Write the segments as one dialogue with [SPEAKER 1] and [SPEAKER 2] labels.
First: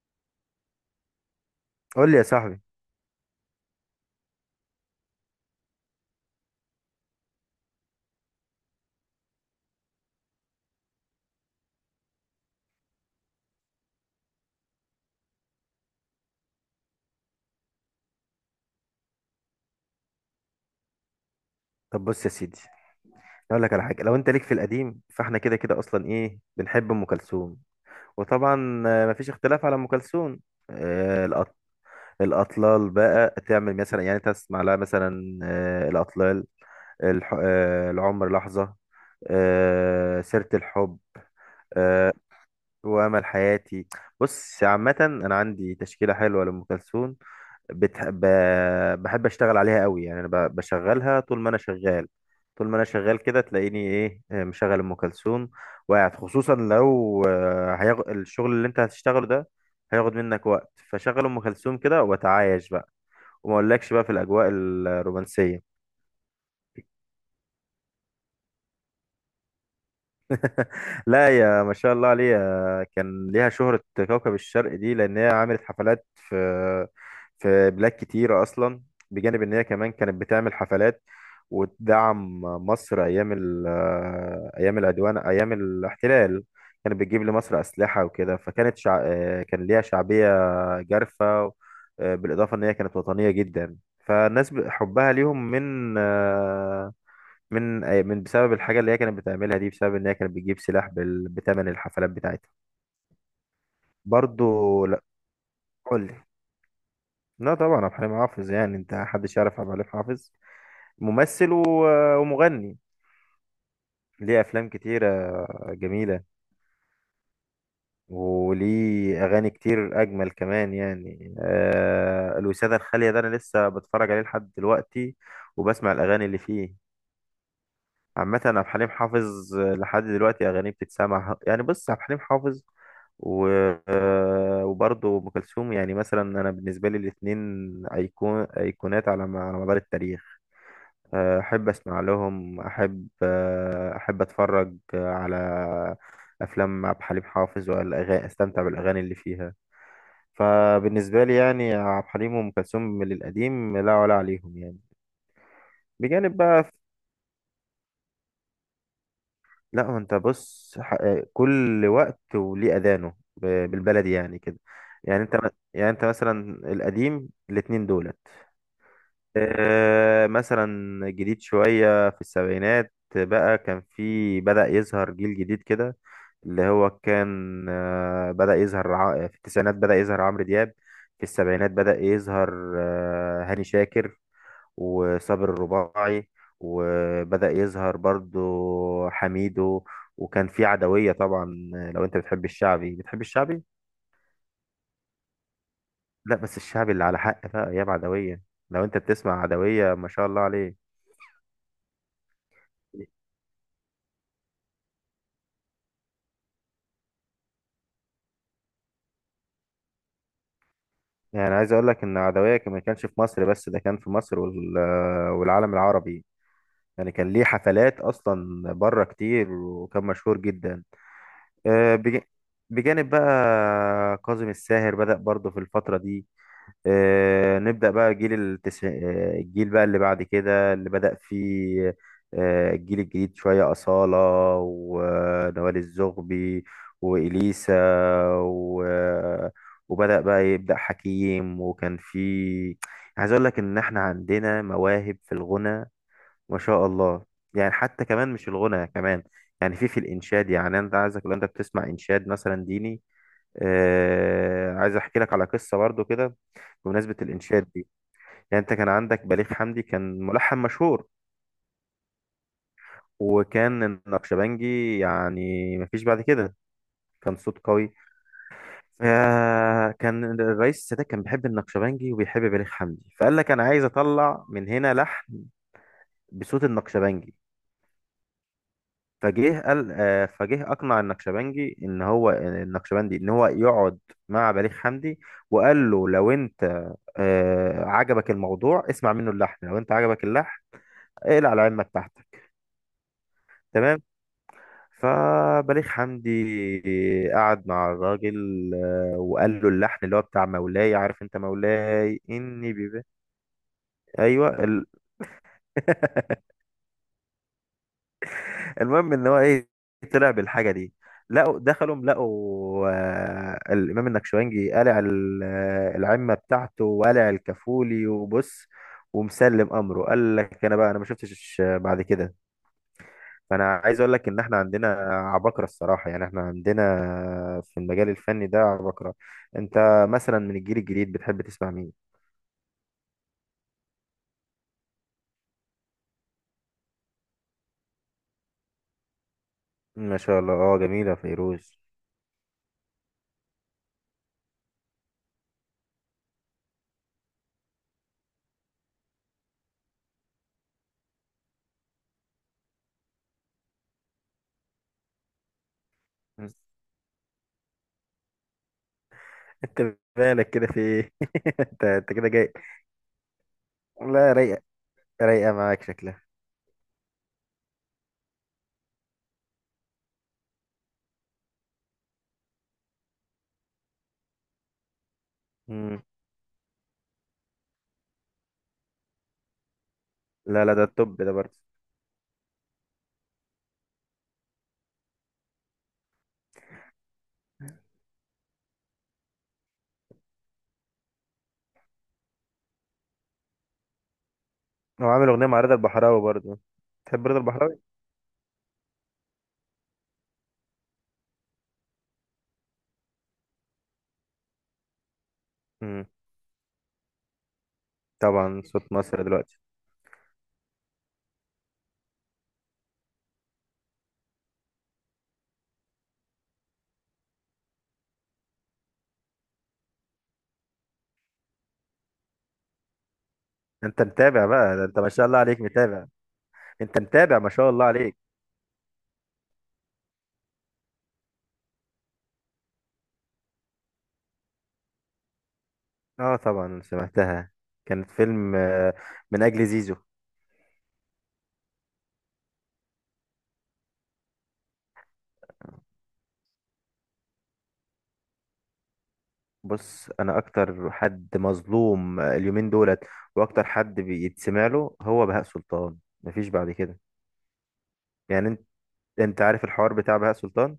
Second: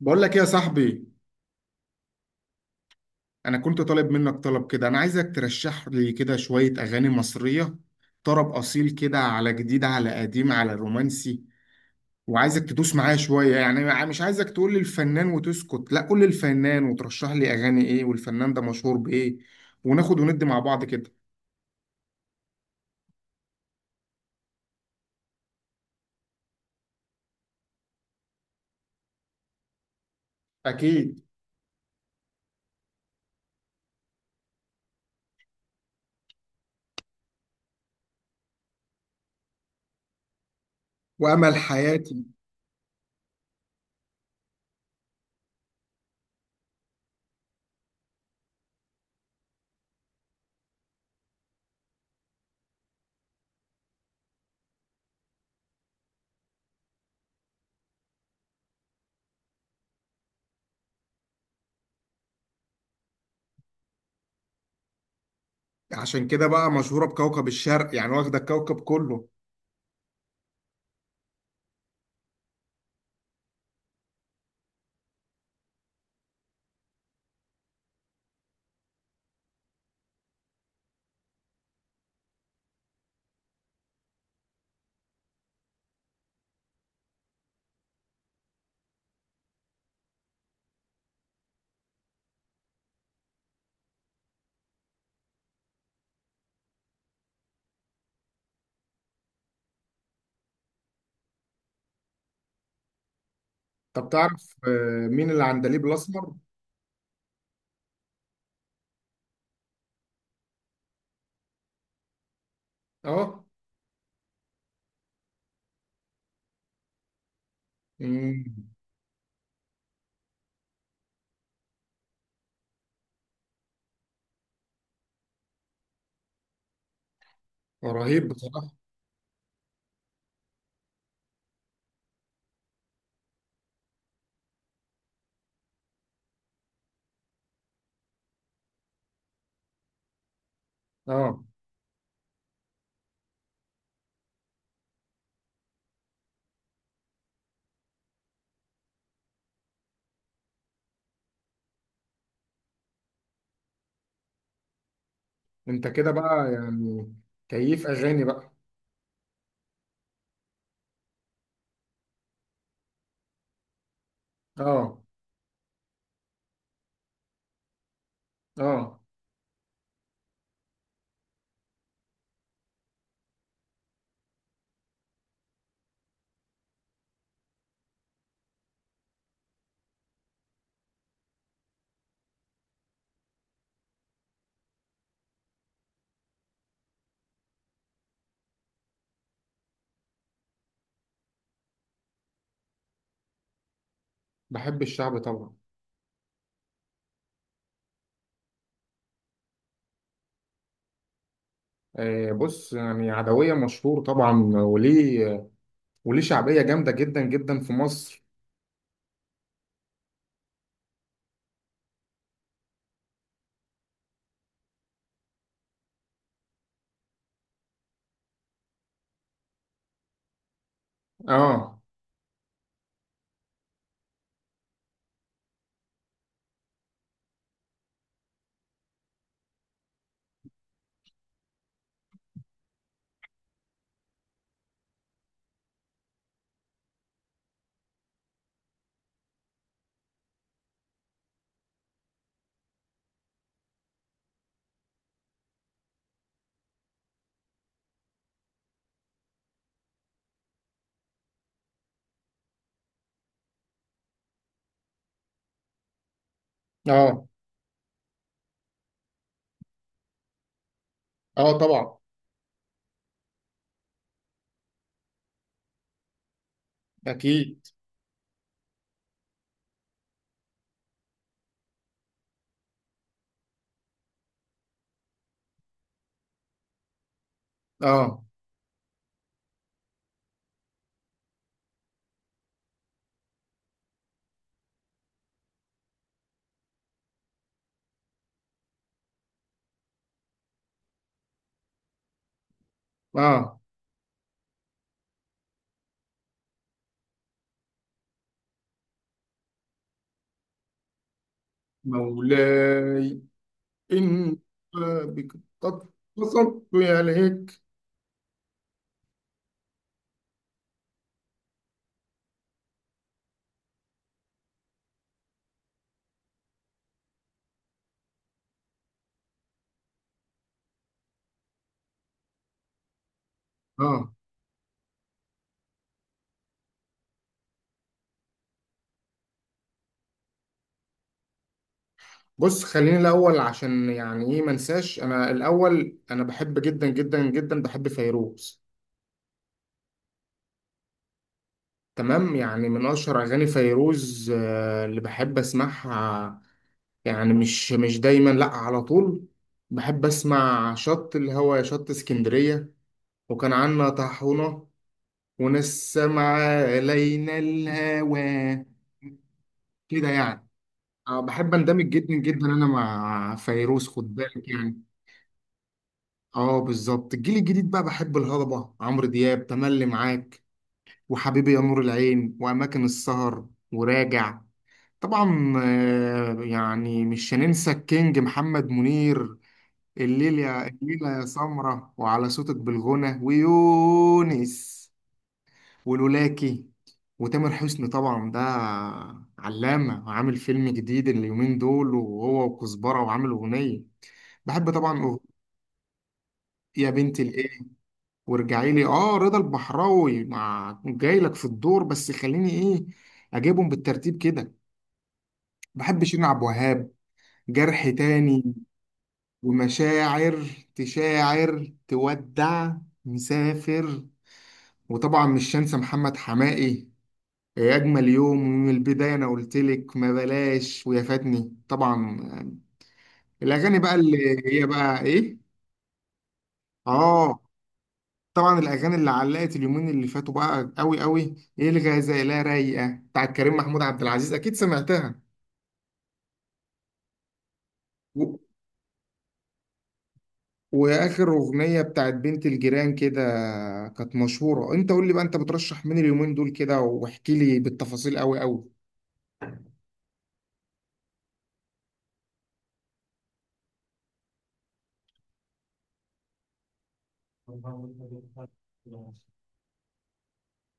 [SPEAKER 1] بقول لك إيه يا صاحبي؟
[SPEAKER 2] قول لي يا صاحبي.
[SPEAKER 1] انا كنت طالب منك طلب كده. انا عايزك ترشح لي كده شوية اغاني مصرية، طرب اصيل كده، على جديد، على قديم، على رومانسي. وعايزك تدوس معايا شوية، يعني مش عايزك تقول لي الفنان وتسكت، لا قول لي الفنان وترشح لي اغاني ايه والفنان ده مشهور بايه، وناخد وندي مع بعض كده.
[SPEAKER 2] طب بص يا سيدي، اقول لك على حاجه، لو انت ليك في القديم فاحنا كده كده اصلا ايه، بنحب ام كلثوم وطبعا مفيش اختلاف على ام كلثوم.
[SPEAKER 1] اكيد.
[SPEAKER 2] آه، الأط- الاطلال بقى تعمل مثلا، يعني تسمع لها مثلا الاطلال، الح... آه، العمر لحظه، سيره الحب،
[SPEAKER 1] وامل
[SPEAKER 2] آه،
[SPEAKER 1] حياتي.
[SPEAKER 2] وامل حياتي. بص عامه انا عندي تشكيله حلوه لام كلثوم، بتح... ب... بحب اشتغل عليها قوي، يعني انا بشغلها طول ما انا شغال. طول ما انا شغال كده تلاقيني ايه، مشغل ام كلثوم وقاعد، خصوصا لو الشغل اللي انت هتشتغله ده هياخد منك وقت، فشغل ام كلثوم كده واتعايش بقى، وما اقولكش بقى في الاجواء الرومانسيه.
[SPEAKER 1] عشان كده بقى مشهورة بكوكب الشرق يعني، واخدة الكوكب كله.
[SPEAKER 2] لا يا ما شاء الله عليها، كان ليها شهرة. كوكب الشرق دي لأن هي عملت حفلات في في بلاد كتيرة أصلا، بجانب إن هي كمان كانت بتعمل حفلات وتدعم مصر أيام أيام العدوان، أيام الاحتلال كانت بتجيب لمصر أسلحة وكده، كان ليها شعبية جارفة. بالإضافة إن هي كانت وطنية جدا، فالناس حبها ليهم من من من بسبب الحاجة اللي هي كانت بتعملها دي، بسبب ان هي كانت بتجيب سلاح بتمن الحفلات بتاعتها.
[SPEAKER 1] طب
[SPEAKER 2] برضو
[SPEAKER 1] تعرف
[SPEAKER 2] لا،
[SPEAKER 1] مين العندليب
[SPEAKER 2] قول لي.
[SPEAKER 1] الاسمر؟
[SPEAKER 2] لا طبعا عبد الحليم حافظ، يعني انت محدش يعرف عبد الحليم حافظ، ممثل ومغني
[SPEAKER 1] اه.
[SPEAKER 2] ليه افلام كتيرة جميلة،
[SPEAKER 1] مم.
[SPEAKER 2] وليه اغاني كتير اجمل كمان، يعني آه الوسادة الخالية ده انا لسه بتفرج عليه لحد دلوقتي وبسمع الاغاني اللي فيه.
[SPEAKER 1] رهيب
[SPEAKER 2] عامة عبد
[SPEAKER 1] بصراحة.
[SPEAKER 2] الحليم حافظ لحد دلوقتي اغانيه بتتسمع، يعني بص عبد الحليم حافظ و... آه، وبرضه ام كلثوم، يعني مثلا انا بالنسبه لي الاثنين ايقون، ايقونات على على مدار التاريخ.
[SPEAKER 1] اه.
[SPEAKER 2] احب اسمع لهم، احب احب اتفرج على افلام عبد الحليم حافظ والاغاني، استمتع بالاغاني اللي فيها. فبالنسبه لي يعني عبد الحليم وام كلثوم من القديم لا ولا عليهم يعني،
[SPEAKER 1] انت كده
[SPEAKER 2] بجانب
[SPEAKER 1] بقى
[SPEAKER 2] بقى.
[SPEAKER 1] يعني؟ كيف اغاني بقى؟
[SPEAKER 2] لا ما انت بص كل وقت وليه اذانه، بالبلدي يعني كده.
[SPEAKER 1] اه.
[SPEAKER 2] يعني انت م- يعني انت مثلا القديم الاتنين دولت،
[SPEAKER 1] اه.
[SPEAKER 2] مثلا جديد شوية في السبعينات بقى، كان في بدأ يظهر جيل جديد كده، اللي هو كان في التسعينات بدأ يظهر عمرو دياب. في السبعينات بدأ يظهر هاني شاكر وصابر الرباعي، وبدأ يظهر برضو حميدو، وكان في عدوية طبعا. لو انت بتحب الشعبي بتحب الشعبي،
[SPEAKER 1] بحب الشعب طبعا.
[SPEAKER 2] لا بس الشعبي اللي على حق بقى ايام عدوية، لو انت بتسمع عدوية ما شاء الله عليه.
[SPEAKER 1] آه بص، يعني عدوية مشهور طبعا، وليه وليه شعبية جامدة جدا جدا في مصر.
[SPEAKER 2] يعني عايز اقول لك ان ما كانش في مصر بس ده، كان في مصر والعالم العربي، يعني كان ليه حفلات اصلا بره كتير، وكان مشهور جدا.
[SPEAKER 1] اه.
[SPEAKER 2] آه، بج- بجانب بقى كاظم الساهر بدأ برضه في الفترة دي. آه، نبدأ بقى جيل التسع... آه، الجيل بقى اللي بعد كده اللي بدأ فيه، الجيل الجديد شوية، أصالة ونوال الزغبي وإليسا و... وبدأ بقى يبدأ حكيم، وكان في عايز أقول لك إن إحنا عندنا مواهب في الغنى ما شاء الله. يعني حتى كمان مش الغنى كمان، يعني في الإنشاد، يعني أنت عايزك لو أنت بتسمع إنشاد مثلا ديني. عايز أحكي لك على قصة برضو كده بمناسبة
[SPEAKER 1] اه.
[SPEAKER 2] الإنشاد دي. يعني أنت كان عندك بليغ حمدي، كان ملحن مشهور،
[SPEAKER 1] اه طبعا.
[SPEAKER 2] وكان النقشبنجي يعني مفيش بعد كده، كان صوت
[SPEAKER 1] اكيد.
[SPEAKER 2] قوي. فكان الرئيس السادات كان بيحب النقشبنجي وبيحب بليغ حمدي، فقال لك أنا عايز أطلع من هنا لحن بصوت النقشبنجي.
[SPEAKER 1] اه.
[SPEAKER 2] فجه قال آه، فجه أقنع النقشبنجي إن هو النقشبندي إن هو يقعد مع بليغ حمدي، وقال له لو أنت عجبك الموضوع اسمع منه اللحن، لو أنت عجبك اللحن اقلع على علمك تحتك.
[SPEAKER 1] اه.
[SPEAKER 2] تمام. فبليغ حمدي قعد مع الراجل، وقال له اللحن اللي هو بتاع مولاي، عارف انت مولاي اني بيبي.
[SPEAKER 1] مولاي. ان.
[SPEAKER 2] ايوه
[SPEAKER 1] بك. قد قصدت عليك.
[SPEAKER 2] المهم ان هو ايه، طلع بالحاجه دي. دخلوا لقوا الامام النكشوانجي قلع العمه بتاعته وقلع الكفولي، وبص ومسلم امره. قال لك انا بقى انا ما شفتش بعد كده. فانا عايز
[SPEAKER 1] اه،
[SPEAKER 2] اقول لك ان احنا عندنا عباقرة الصراحة، يعني احنا عندنا في المجال الفني ده عباقرة. انت مثلا من الجيل الجديد بتحب تسمع مين؟
[SPEAKER 1] بص خليني الاول، عشان يعني ايه ما انساش. انا الاول انا بحب جدا جدا جدا بحب فيروز.
[SPEAKER 2] ما شاء الله، اه جميلة فيروز.
[SPEAKER 1] تمام، يعني من اشهر اغاني فيروز اللي بحب اسمعها، يعني مش مش دايما لا على طول، بحب اسمع شط الهوا يا شط اسكندريه، وكان عنا طاحونه، وناس سمع
[SPEAKER 2] مم.
[SPEAKER 1] علينا الهوى.
[SPEAKER 2] انت
[SPEAKER 1] كده يعني.
[SPEAKER 2] مالك كده؟ في ايه؟
[SPEAKER 1] بحب اندمج
[SPEAKER 2] انت
[SPEAKER 1] جدا
[SPEAKER 2] كده
[SPEAKER 1] جدا
[SPEAKER 2] جاي؟
[SPEAKER 1] انا مع فيروز، خد
[SPEAKER 2] لا
[SPEAKER 1] بالك
[SPEAKER 2] رايقة،
[SPEAKER 1] يعني.
[SPEAKER 2] رايقة معاك شكلها.
[SPEAKER 1] اه بالظبط. الجيل الجديد بقى، بحب الهضبه عمرو دياب، تملي معاك، وحبيبي يا نور العين، واماكن السهر، وراجع. طبعا
[SPEAKER 2] مم.
[SPEAKER 1] يعني مش هننسى الكينج محمد منير، الليل
[SPEAKER 2] لا
[SPEAKER 1] يا
[SPEAKER 2] لا ده
[SPEAKER 1] الليلة
[SPEAKER 2] التوب
[SPEAKER 1] يا
[SPEAKER 2] ده برضه.
[SPEAKER 1] سمرة، وعلى صوتك بالغنى، ويونس، ولولاكي. وتامر حسني طبعا ده علامة، وعامل فيلم جديد اليومين دول وهو وكزبرة، وعامل أغنية بحب طبعا.
[SPEAKER 2] هو عامل
[SPEAKER 1] أغنية
[SPEAKER 2] اغنية مع رضا البحراوي برضه.
[SPEAKER 1] يا بنت
[SPEAKER 2] تحب رضا
[SPEAKER 1] الإيه،
[SPEAKER 2] البحراوي؟
[SPEAKER 1] وارجعي لي. آه رضا البحراوي مع جاي لك في الدور، بس خليني إيه أجيبهم بالترتيب كده. بحب
[SPEAKER 2] مم.
[SPEAKER 1] شيرين عبد الوهاب، جرح تاني،
[SPEAKER 2] طبعا صوت مصر دلوقتي.
[SPEAKER 1] ومشاعر، تشاعر، تودع، مسافر. وطبعا مش هنسى محمد حماقي، يا أجمل يوم، ومن البداية، أنا قلت لك، ما بلاش، ويا فاتني طبعا. الأغاني بقى
[SPEAKER 2] انت
[SPEAKER 1] اللي
[SPEAKER 2] متابع
[SPEAKER 1] هي
[SPEAKER 2] بقى، ده انت
[SPEAKER 1] بقى
[SPEAKER 2] ما شاء
[SPEAKER 1] إيه؟
[SPEAKER 2] الله عليك متابع، انت متابع
[SPEAKER 1] آه
[SPEAKER 2] ما شاء الله عليك.
[SPEAKER 1] طبعا الأغاني اللي علقت اليومين اللي فاتوا بقى قوي قوي، إيه الغزالة رايقة بتاعت كريم محمود عبد العزيز، أكيد سمعتها.
[SPEAKER 2] اه طبعا سمعتها، كانت فيلم من اجل زيزو.
[SPEAKER 1] واخر اغنيه بتاعت بنت الجيران كده كانت مشهوره. انت قول لي بقى، انت بترشح مين اليومين دول كده، واحكي لي بالتفاصيل قوي قوي.
[SPEAKER 2] بص انا اكتر حد مظلوم اليومين دولت، واكتر حد بيتسمع له هو بهاء سلطان، مفيش بعد كده. يعني انت انت عارف الحوار بتاع بهاء سلطان،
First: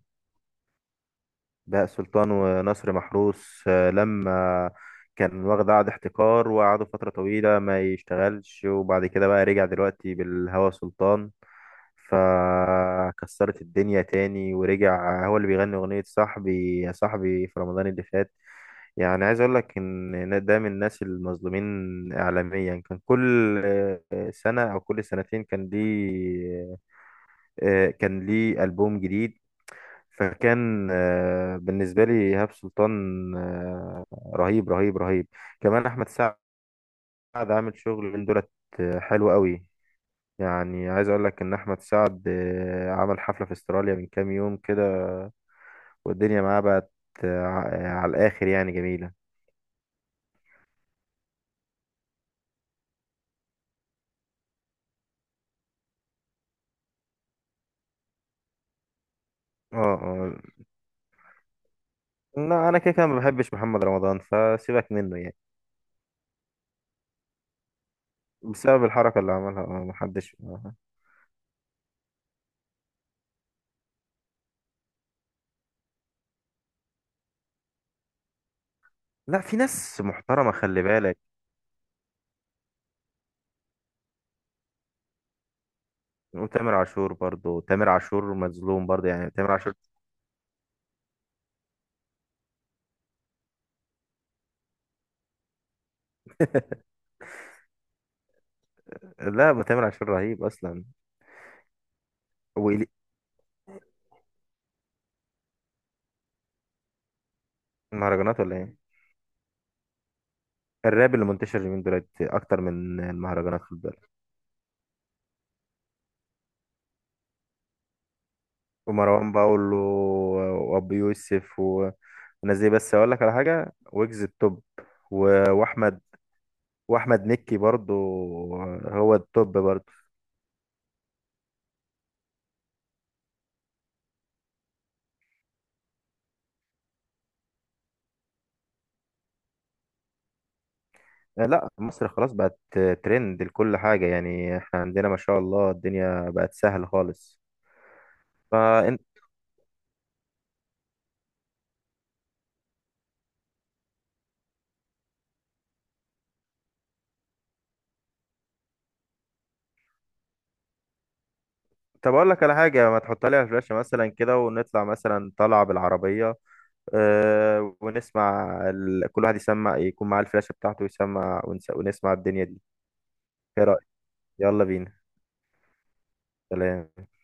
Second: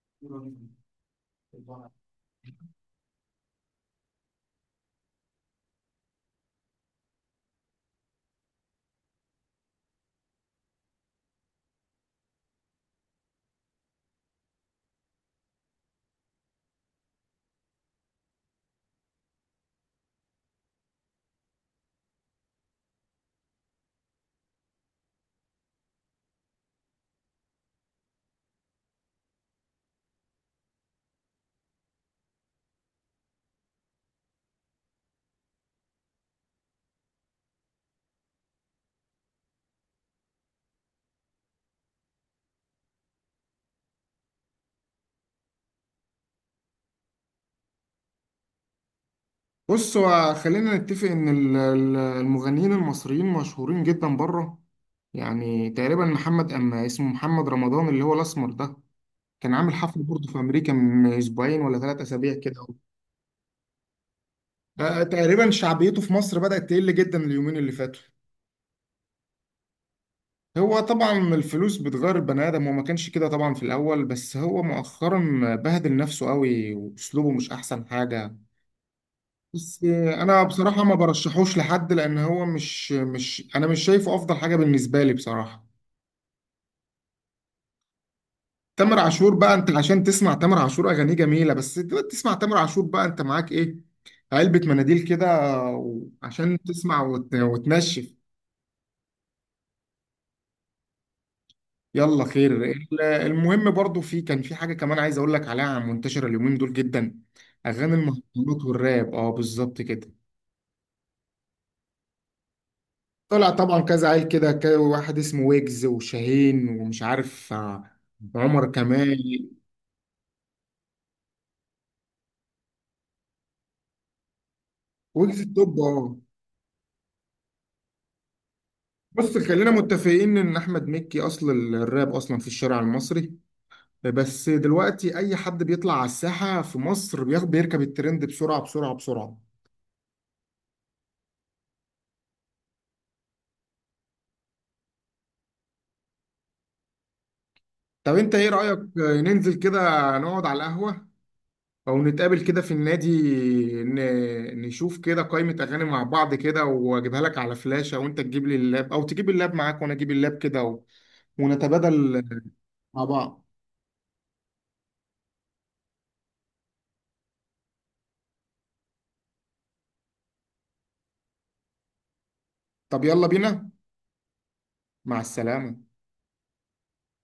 [SPEAKER 2] بهاء سلطان ونصر محروس لما كان واخد عقد احتكار، وقعدوا فترة طويلة ما يشتغلش، وبعد كده بقى رجع دلوقتي بالهوى سلطان، فكسرت الدنيا تاني، ورجع هو اللي بيغني أغنية صاحبي يا صاحبي في رمضان اللي فات. يعني عايز اقول لك ان ده من الناس المظلومين اعلاميا، كان كل سنة او كل سنتين كان ليه كان ليه ألبوم جديد. فكان بالنسبة لي إيهاب سلطان آه، رهيب رهيب رهيب. كمان أحمد سعد عامل شغل من دولت حلو قوي، يعني عايز أقول لك إن أحمد سعد عمل حفلة في استراليا من كام يوم كده، والدنيا معاه بقت آه، على الآخر، يعني جميلة.
[SPEAKER 1] بص، هو خلينا نتفق ان المغنيين المصريين مشهورين جدا بره، يعني تقريبا محمد، اما اسمه محمد رمضان، اللي هو الاسمر ده، كان عامل
[SPEAKER 2] اه
[SPEAKER 1] حفله برضه
[SPEAKER 2] اه.
[SPEAKER 1] في امريكا من اسبوعين ولا ثلاث اسابيع كده.
[SPEAKER 2] لا أنا كده كده ما بحبش محمد رمضان فسيبك منه يعني.
[SPEAKER 1] تقريبا شعبيته في مصر بدأت تقل جدا اليومين اللي فاتوا.
[SPEAKER 2] بسبب الحركة اللي عملها محدش
[SPEAKER 1] هو طبعا الفلوس بتغير البني ادم، وما كانش كده طبعا في الاول، بس هو مؤخرا بهدل نفسه قوي، واسلوبه مش احسن حاجه.
[SPEAKER 2] لا في
[SPEAKER 1] بس
[SPEAKER 2] ناس
[SPEAKER 1] انا
[SPEAKER 2] محترمة خلي
[SPEAKER 1] بصراحه ما
[SPEAKER 2] بالك.
[SPEAKER 1] برشحوش لحد، لان هو مش مش انا مش شايفه افضل حاجه بالنسبه لي بصراحه.
[SPEAKER 2] وتامر عاشور برضو، تامر عاشور مظلوم
[SPEAKER 1] تامر
[SPEAKER 2] برضو، يعني
[SPEAKER 1] عاشور
[SPEAKER 2] تامر
[SPEAKER 1] بقى، انت
[SPEAKER 2] عاشور.
[SPEAKER 1] عشان تسمع تامر عاشور اغانيه جميله، بس دلوقتي تسمع تامر عاشور بقى انت معاك ايه؟ علبه مناديل كده، عشان تسمع وتنشف.
[SPEAKER 2] لا ابو تامر عاشور رهيب اصلا.
[SPEAKER 1] يلا خير.
[SPEAKER 2] وإلي
[SPEAKER 1] المهم برضو، في كان في حاجة كمان عايز اقول لك عليها منتشرة اليومين دول جدا، اغاني
[SPEAKER 2] المهرجانات، ولا
[SPEAKER 1] المهرجانات
[SPEAKER 2] ايه؟
[SPEAKER 1] والراب. اه بالظبط كده.
[SPEAKER 2] الراب اللي منتشر اليومين دولت اكتر من
[SPEAKER 1] طلع
[SPEAKER 2] المهرجانات،
[SPEAKER 1] طبعا
[SPEAKER 2] خد
[SPEAKER 1] كذا
[SPEAKER 2] بالك.
[SPEAKER 1] عيل كده، واحد اسمه ويجز، وشاهين، ومش عارف عمر
[SPEAKER 2] ومروان
[SPEAKER 1] كمال.
[SPEAKER 2] بابلو وابو يوسف والناس دي، بس اقول لك على حاجه، ويجز التوب
[SPEAKER 1] ويجز
[SPEAKER 2] و-
[SPEAKER 1] التوب
[SPEAKER 2] واحمد
[SPEAKER 1] اه.
[SPEAKER 2] واحمد مكي برضو، هو
[SPEAKER 1] بص
[SPEAKER 2] التوب
[SPEAKER 1] خلينا
[SPEAKER 2] برضو.
[SPEAKER 1] متفقين ان احمد مكي اصل الراب اصلا في الشارع المصري، بس دلوقتي اي حد بيطلع على الساحة في مصر بياخد بيركب الترند بسرعة بسرعة بسرعة.
[SPEAKER 2] لا مصر خلاص بقت ترند لكل حاجه، يعني احنا عندنا ما شاء الله الدنيا بقت سهل خالص.
[SPEAKER 1] طب انت ايه رأيك
[SPEAKER 2] فانت
[SPEAKER 1] ننزل كده، نقعد على القهوة، او نتقابل كده في النادي، نشوف كده قائمة اغاني مع بعض كده، واجيبها لك على فلاشة، وانت تجيب لي اللاب او تجيب اللاب معاك وانا اجيب اللاب كده
[SPEAKER 2] طب
[SPEAKER 1] ونتبادل
[SPEAKER 2] اقول لك على حاجه، ما
[SPEAKER 1] مع
[SPEAKER 2] تحط لي على
[SPEAKER 1] بعض.
[SPEAKER 2] الفلاشه مثلا كده، ونطلع مثلا طلعه بالعربيه ونسمع كل واحد يسمع، يكون معاه الفلاشة بتاعته ويسمع، ونسمع الدنيا دي.
[SPEAKER 1] طب يلا
[SPEAKER 2] ايه
[SPEAKER 1] بينا.
[SPEAKER 2] رأيك؟ يلا بينا.
[SPEAKER 1] مع السلامة.
[SPEAKER 2] سلام.